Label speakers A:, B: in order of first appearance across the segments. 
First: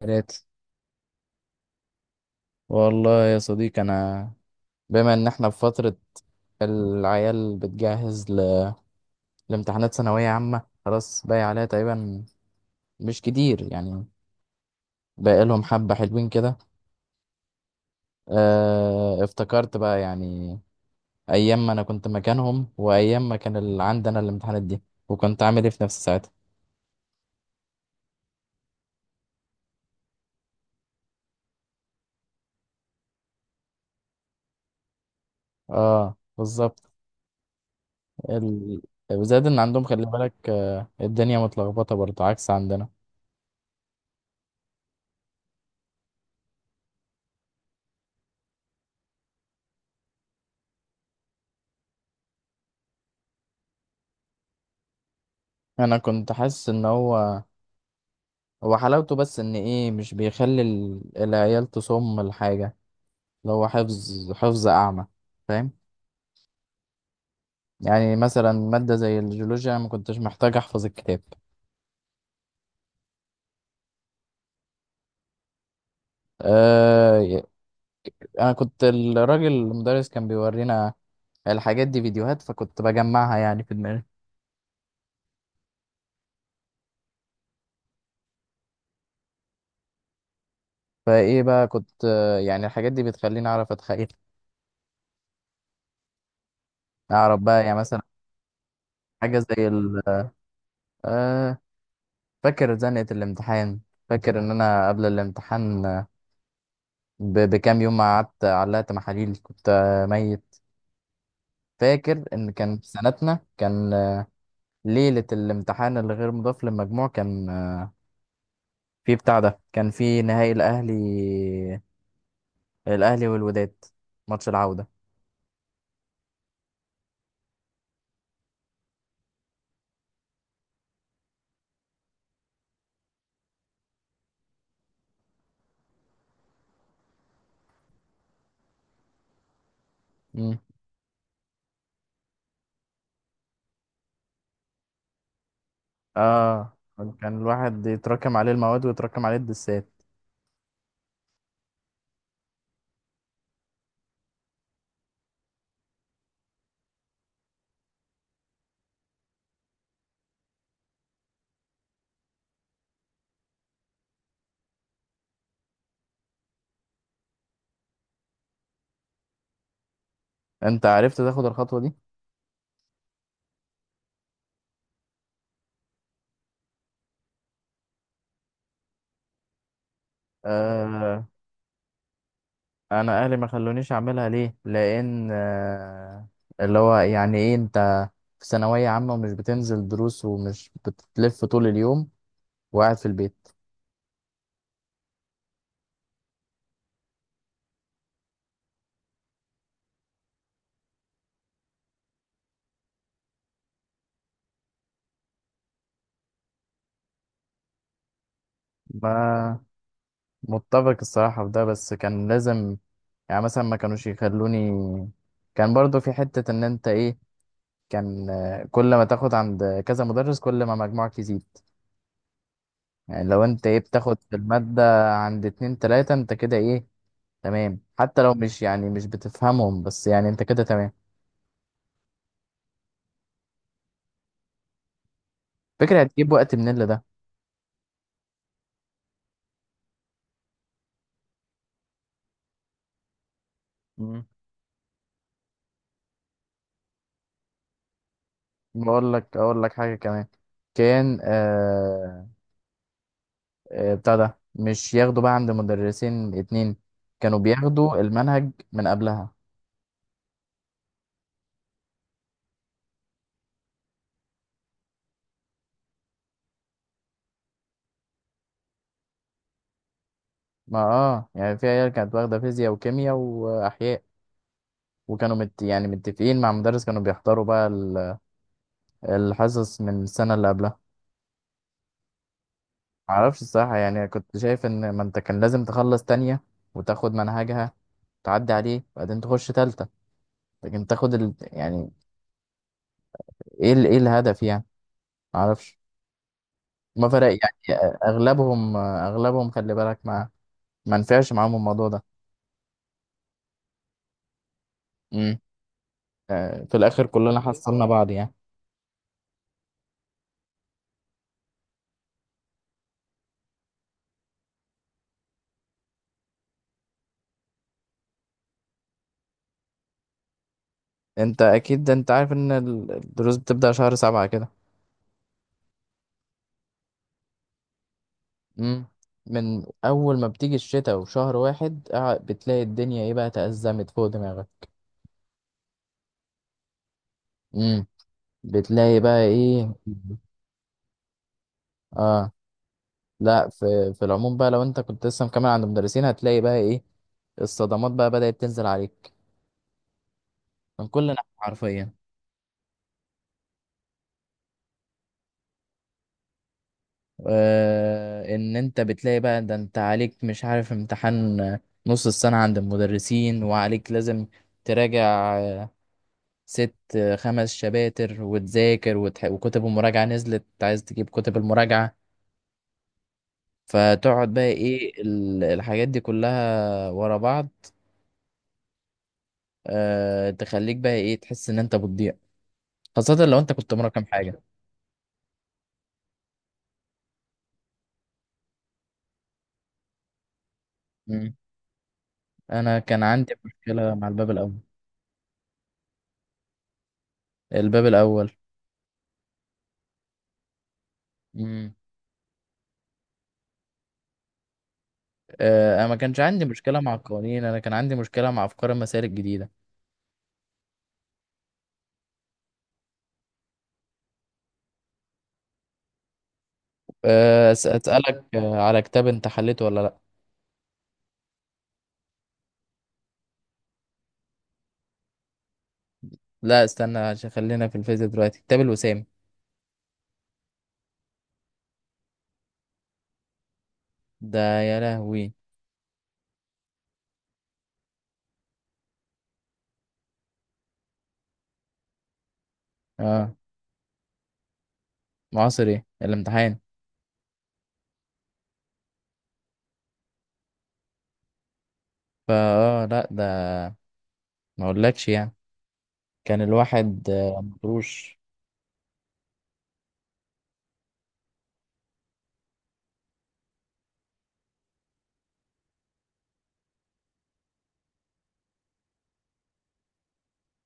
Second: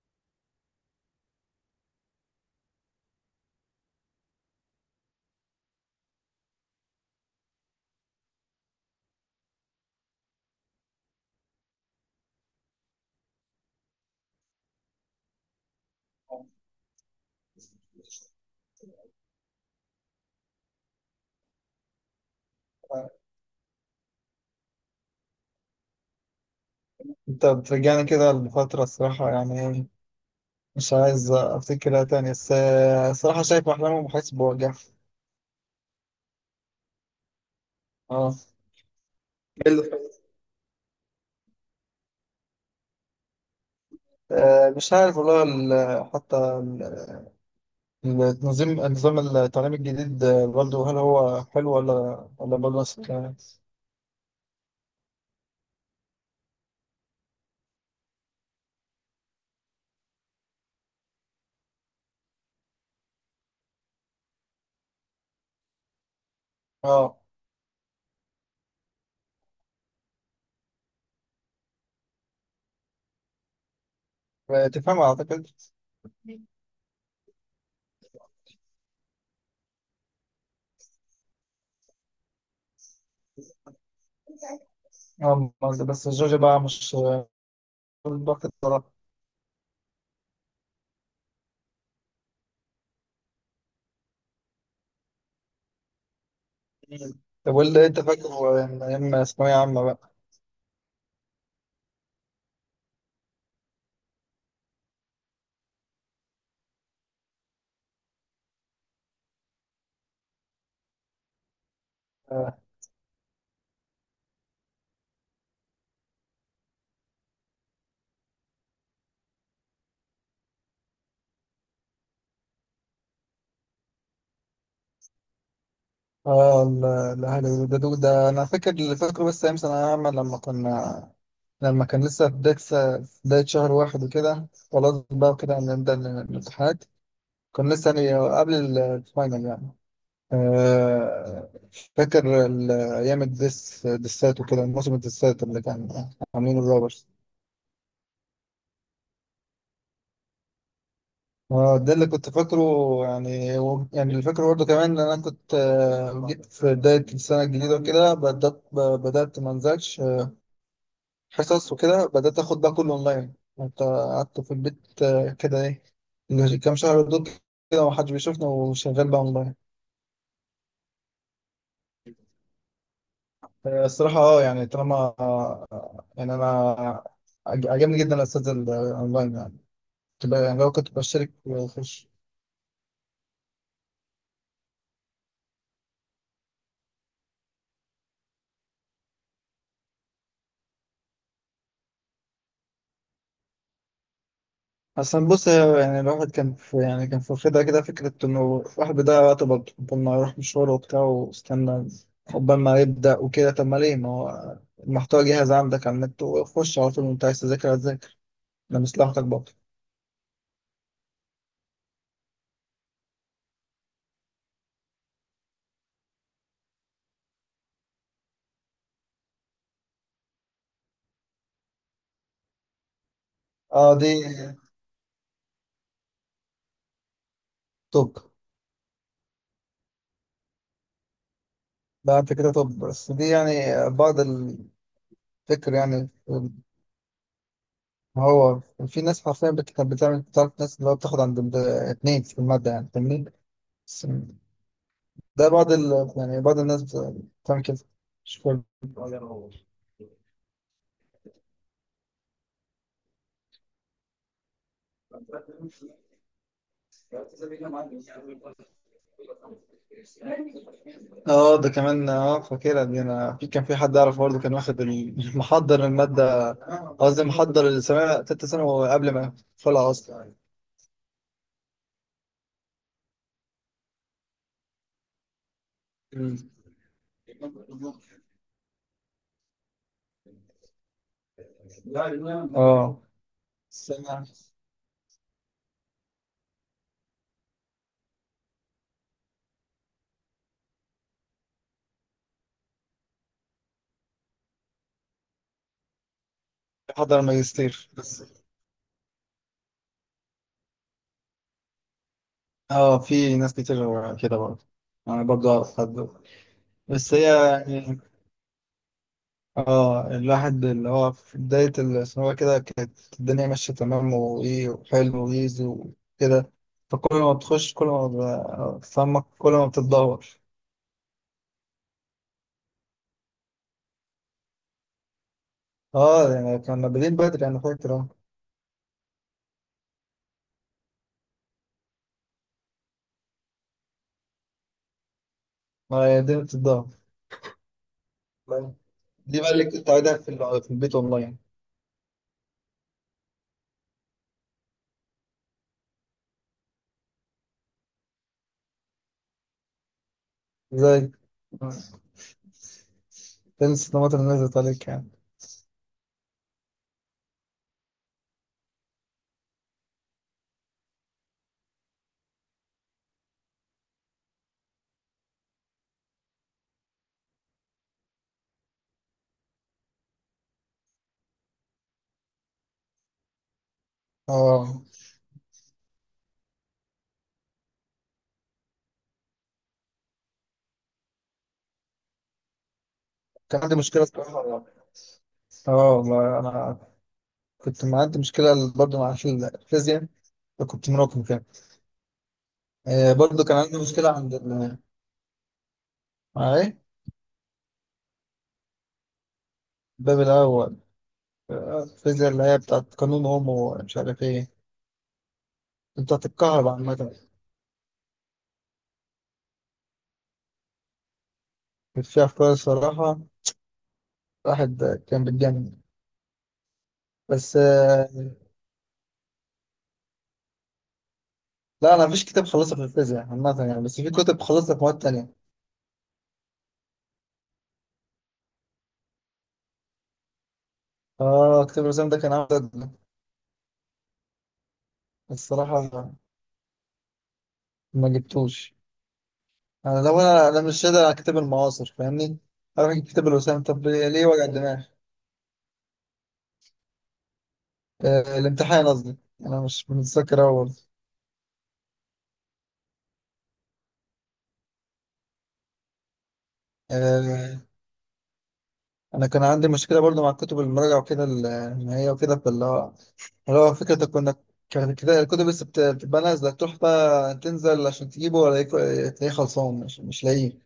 A: ثلاثة. والله يا صديقي، أنا بما إن إحنا في فترة العيال بتجهز لامتحانات ثانوية عامة، خلاص باقي عليها تقريبا مش كتير يعني، باقي لهم حبة حلوين كده. اه... افتكرت بقى، يعني أيام ما أنا كنت مكانهم وأيام ما كان عندنا الامتحانات دي، وكنت عامل إيه في نفسي ساعتها.
B: انت بترجعني كده لفترة الصراحة يعني ايه مش عايز افتكرها تاني بس الصراحة شايف احلامهم وحاسس بوجع.
A: اه، بالظبط.
B: اه.
A: ال... وزاد إن
B: ايه اللي
A: عندهم، خلي
B: حصل؟
A: بالك، الدنيا متلخبطة برضه عكس عندنا.
B: مش عارف والله حتى النظام التعليمي الجديد، برضه هل هو حلو ولا ولا برضه نفس الكلام؟
A: أنا كنت حاسس إن هو حلاوته بس ان ايه، مش بيخلي العيال تصم الحاجة، اللي هو حفظ حفظ اعمى. فاهم؟
B: اه.
A: يعني مثلا مادة زي الجيولوجيا، أنا ما كنتش محتاج احفظ الكتاب.
B: تفهم اعتقد.
A: آه ي- انا كنت الراجل المدرس كان بيورينا الحاجات دي فيديوهات، فكنت بجمعها يعني في دماغي.
B: اه. بس جورجيا بقى مش ضغط الصراحة.
A: فايه بقى، كنت يعني الحاجات دي بتخليني اعرف اتخيل، اعرف
B: طب
A: بقى يعني
B: واللي
A: مثلا
B: انت فاكره من ايام
A: حاجة
B: ثانوية
A: زي
B: عامة
A: ال
B: بقى؟
A: آه فاكر زنقة الامتحان. فاكر ان انا قبل الامتحان بكام يوم ما قعدت علقت محاليل، كنت ميت. فاكر ان
B: آه.
A: كان في سنتنا كان ليلة الامتحان اللي غير مضاف للمجموع، كان في بتاع ده، كان في نهائي الاهلي، الاهلي والوداد، ماتش العودة.
B: اه الاهلي ده انا فاكر اللي فاكره بس ايام ثانوية عامة لما كان لسه في بداية في بداية شهر واحد وكده خلاص بقى كده نبدأ الامتحانات. كنا لسه يعني قبل الفاينل يعني.
A: مم.
B: آه، فاكر أيام دسات وكده موسم الدسات اللي كان عاملينه
A: اه،
B: الروبرز.
A: كان الواحد يتراكم عليه المواد ويتراكم عليه الدسات.
B: اه ده اللي كنت فاكره. يعني يعني اللي فاكره برضه كمان ان انا كنت جيت في بداية السنة الجديدة وكده بدأت ما انزلش حصص وكده بدأت آخد ده كله أونلاين. كنت قعدت في البيت كده إيه إنه كام شهر دول كده ومحدش بيشوفنا وشغال بقى أونلاين.
A: انت عرفت تاخد الخطوة دي؟
B: الصراحة يعني طالما يعني أنا عجبني جدا الأستاذ الأونلاين يعني تبقى يعني لو كنت
A: آه،
B: بشترك وأخش.
A: انا اهلي ما خلونيش اعملها ليه، لان اللي هو يعني ايه، انت في ثانويه عامه ومش بتنزل دروس ومش بتلف طول اليوم وقاعد في البيت.
B: أصلا بص، يعني الواحد كان في يعني كان في واخدها كده فكرة إنه الواحد بيضيع وقته برضه قبل ما يروح مشوار وبتاع واستنى قبل ما يبدأ وكده. طب ما ليه، ما هو المحتوى جاهز عندك على النت وخش على طول وانت عايز تذاكر، لمصلحتك برضه.
A: ما متفق الصراحه في ده، بس كان لازم، يعني مثلا ما كانوش يخلوني. كان برضو في حته ان انت ايه، كان كل ما تاخد عند كذا مدرس كل ما مجموعك يزيد. يعني لو انت ايه،
B: اه دي.
A: بتاخد في الماده عند اتنين تلاته، انت كده ايه، تمام.
B: طب
A: حتى لو مش، يعني مش بتفهمهم، بس يعني انت كده تمام.
B: لا انت كده، طب بس دي يعني بعض الفكر
A: فكرة،
B: يعني.
A: هتجيب وقت منين لده؟
B: ما هو في ناس حرفيا كانت بتعرف ناس اللي هو بتاخد عند اتنين في المادة يعني فاهمني. بس
A: مم.
B: ده بعض يعني بعض الناس بتعمل كده، مش كل.
A: بقول لك اقول لك حاجه كمان. كان بتاع ده، مش ياخدوا بقى عند مدرسين اتنين، كانوا بياخدوا المنهج من قبلها.
B: اه ده كمان اه فاكرها دي، انا في كان في حد اعرف برضه كان واخد محضر المادة. قصدي محضر السنة تالتة ثانوي قبل ما يدخلها اصلا.
A: ما اه، يعني في عيال كانت واخده فيزياء وكيمياء واحياء، وكانوا يعني متفقين مع مدرس، كانوا بيحضروا بقى الحصص من السنه اللي قبلها.
B: اه.
A: معرفش الصراحه، يعني
B: السنة
A: كنت شايف ان ما انت كان لازم تخلص تانية وتاخد منهجها، تعدي عليه بعدين تخش تالتة. لكن تاخد يعني، ايه ايه الهدف يعني؟ معرفش. ما
B: محضر
A: فرق، يعني
B: الماجستير.
A: اغلبهم اغلبهم خلي بالك، ما نفعش معاهم الموضوع ده.
B: اه في ناس كتير كده برضه. انا
A: امم
B: برضه اعرف حد.
A: في الاخر
B: بس هي
A: كلنا حصلنا
B: يعني
A: بعض يعني.
B: اه الواحد اللي هو في بداية الثانوية كده كانت الدنيا ماشية تمام وايه وحلو ويزي وكده. فكل ما بتخش كل ما بتتعمق كل ما بتتدهور.
A: انت اكيد انت عارف ان الدروس بتبدأ شهر سبعة كده.
B: اه يعني كنا بادئين بدري، انا فاكر اه.
A: امم من اول ما بتيجي الشتاء وشهر واحد، بتلاقي الدنيا ايه بقى، تأزمت فوق دماغك.
B: ما هي الدنيا بتتدهور.
A: امم بتلاقي بقى
B: دي بقى اللي
A: ايه.
B: كنت قاعدها في في البيت اونلاين.
A: اه لا، في العموم بقى، لو انت كنت لسه مكمل عند مدرسين، هتلاقي بقى ايه، الصدمات بقى بدأت تنزل عليك من كل
B: ازاي
A: ناحية حرفيا.
B: تنسى الطماطم اللي نزلت عليك يعني؟
A: ان انت بتلاقي بقى ده، انت عليك مش عارف امتحان نص السنة عند المدرسين، وعليك لازم تراجع آه، ست خمس شباتر وتذاكر وكتب المراجعة نزلت، عايز تجيب كتب المراجعة، فتقعد بقى
B: اه،
A: ايه الحاجات دي كلها ورا بعض. أه، تخليك بقى ايه، تحس ان انت بتضيع، خاصة لو انت
B: كان
A: كنت
B: عندي مشكلة
A: مراكم حاجة.
B: الصراحة. اه والله انا كنت معدي مشكلة برضه في الفيزياء، كنت مراكم
A: مم.
B: كده.
A: انا كان عندي
B: برضه كان عندي
A: مشكلة مع
B: مشكلة
A: الباب
B: عند
A: الاول.
B: مع إيه؟
A: الباب الاول.
B: الباب الأول.
A: مم.
B: الفيزياء اللي هي بتاعت قانون أوم ومش عارف إيه،
A: آه، انا ما كانش
B: بتاعت
A: عندي
B: الكهرباء
A: مشكله مع
B: عامة.
A: القوانين، انا كان عندي مشكله مع افكار المسائل الجديده.
B: كانت فيها أفكار الصراحة، الواحد كان بيتجنن. بس
A: اسالك على كتاب، انت حليته ولا لا؟
B: لا أنا مفيش كتاب خلصته في الفيزياء عامة يعني، بس في كتب خلصتها في مواد تانية.
A: لا، استنى عشان خلينا في الفيزياء دلوقتي. كتاب الوسام
B: آه، كتاب الرسام ده كان عامل ضجة.
A: ده يا لهوي.
B: بس الصراحة ما جبتوش. أنا لو أنا مش قادر على كتاب المعاصر فاهمني؟ أروح أجيب كتاب
A: اه،
B: الرسام طب ليه وجع الدماغ؟
A: معاصر. ايه الامتحان؟
B: الامتحان قصدي انا مش متذكر أوي برضه.
A: فا لا ده، ما اقولكش يعني، كان الواحد
B: آه،
A: مطروش.
B: انا كان عندي مشكله برضه مع الكتب المراجعه وكده النهائيه وكده، فاللي هو اللي هو فكره كنا، كانت كده الكتب بس بتبقى نازله، تروح بقى تنزل عشان تجيبه ولا تلاقيه خلصان، مش لاقيه.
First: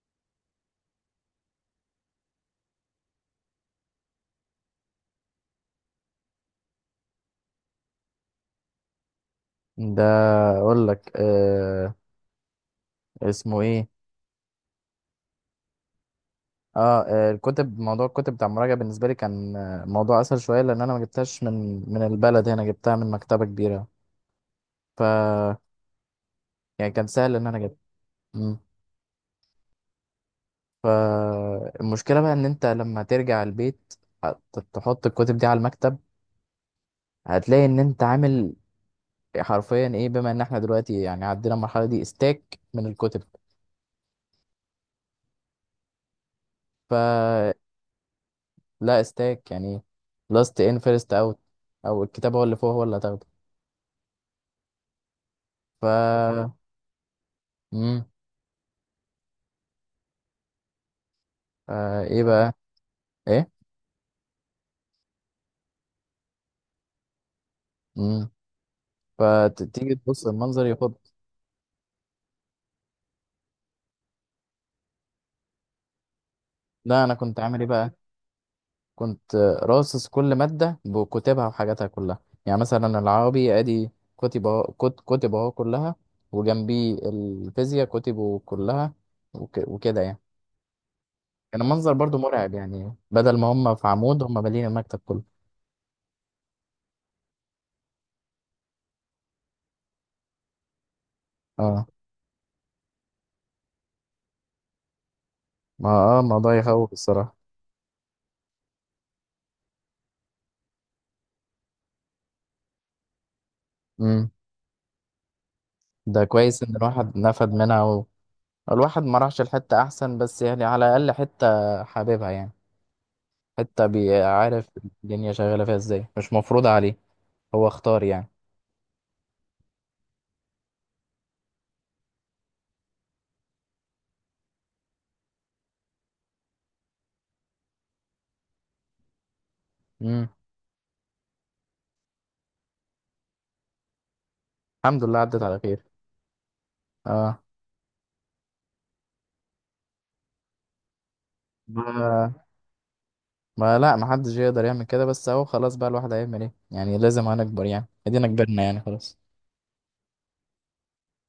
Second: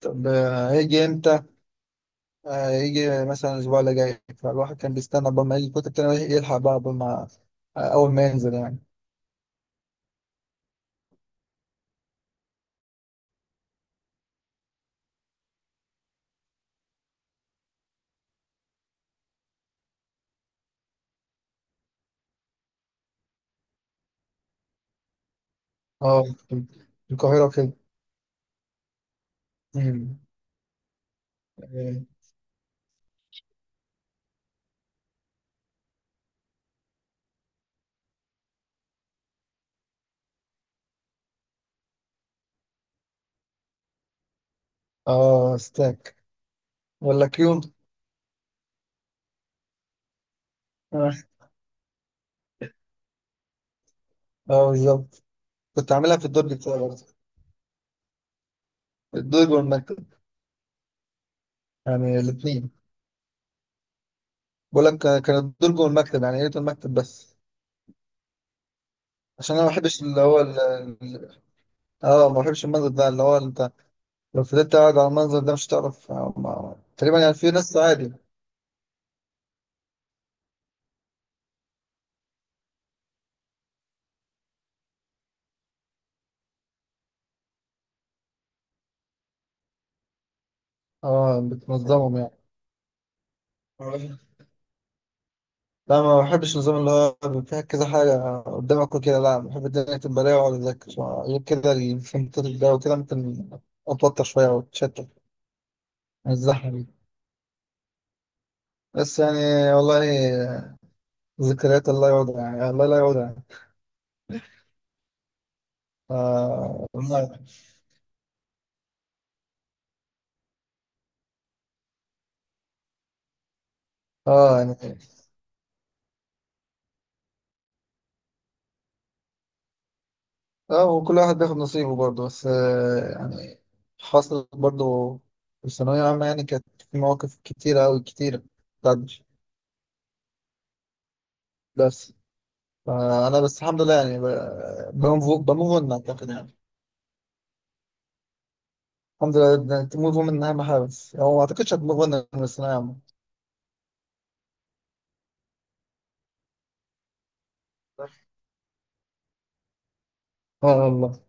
B: طب هيجي امتى؟ هيجي مثلا الاسبوع اللي جاي، فالواحد كان بيستنى قبل ما يجي الكتب كان يلحق بقى قبل ما اول ما ينزل يعني.
A: ده، اقول لك اسمه ايه، الكتب، موضوع الكتب بتاع المراجعه بالنسبه لي كان موضوع اسهل شويه، لان انا ما جبتهاش من البلد، هنا جبتها من مكتبه كبيره. ف،
B: اه
A: يعني كان
B: في
A: سهل
B: القاهره
A: ان انا
B: وكده.
A: اجيبها. مم.
B: مم. اه
A: فالمشكله بقى ان انت لما ترجع البيت، هت- تحط الكتب دي على المكتب، هتلاقي ان انت عامل حرفيا ايه، بما ان احنا دلوقتي يعني عدينا المرحله دي، استاك من الكتب.
B: ستاك ولا
A: فلا،
B: كيو؟
A: استاك يعني لاست ان فيرست اوت، او الكتاب هو اللي فوق هو اللي هتاخده.
B: اه بالظبط. كنت عاملها في
A: ف
B: الدرج بتاعي برضه.
A: مم.
B: الدرج والمكتب. يعني
A: ايه بقى
B: الاثنين.
A: ايه.
B: بقول لك كان الدرج والمكتب، يعني يا ريت المكتب بس.
A: مم.
B: عشان انا ما
A: فتيجي
B: بحبش اللي
A: تبص،
B: هو
A: المنظر يخض.
B: ال- اه ما بحبش المنظر ده اللي هو انت، لو فضلت قاعد على المنظر ده مش هتعرف
A: لا، انا
B: تقريبا، يعني
A: كنت
B: في
A: عامل ايه
B: ناس
A: بقى،
B: عادي.
A: كنت راصص كل مادة بكتبها وحاجاتها كلها. يعني مثلا العربي ادي كتب اهو، كتب اهو كلها، وجنبي الفيزياء كتبه كلها، وكده يعني.
B: اه
A: كان المنظر برضو
B: بتنظمهم.
A: مرعب، يعني بدل ما هم في
B: يعني
A: عمود هم مالين المكتب كله.
B: لا، ما بحبش النظام اللي هو فيها كذا حاجة قدامك وكده، لا بحب الدنيا تبقى رايقة وأقعد أذاكر. غير كده
A: اه،
B: الفنتات ده وكده ممكن أتوتر شوية وأتشتت
A: ما
B: من
A: الموضوع
B: الزحمة دي.
A: يخوف الصراحة.
B: بس يعني والله، ذكريات الله يعودها، يعني الله لا يعودها.
A: امم ده كويس ان
B: آه
A: الواحد
B: والله.
A: نفد منها الواحد ما راحش الحتة احسن، بس يعني على الاقل حتة حاببها يعني، حتة
B: اه
A: بيعرف
B: يعني.
A: الدنيا شغالة فيها ازاي، مش مفروضة عليه، هو اختار يعني.
B: اه، وكل واحد بياخد نصيبه برضه، بس يعني حصلت برضه في الثانوية العامة، يعني كانت في مواقف كتيرة أوي كتيرة بتعدي.
A: مم.
B: بس فأنا بس الحمد لله يعني.
A: الحمد لله
B: بموف
A: عدت على
B: بموف
A: خير.
B: أون أعتقد يعني.
A: اه،
B: الحمد لله تموف أون من أهم حاجة، بس هو ما أعتقدش هتموف أون من
A: ما
B: الثانوية العامة.
A: ما لا، ما حدش يقدر يعمل كده، بس اهو خلاص بقى، الواحد هيعمل ايه يعني، لازم هنكبر يعني، ادينا كبرنا يعني، خلاص.
B: آه والله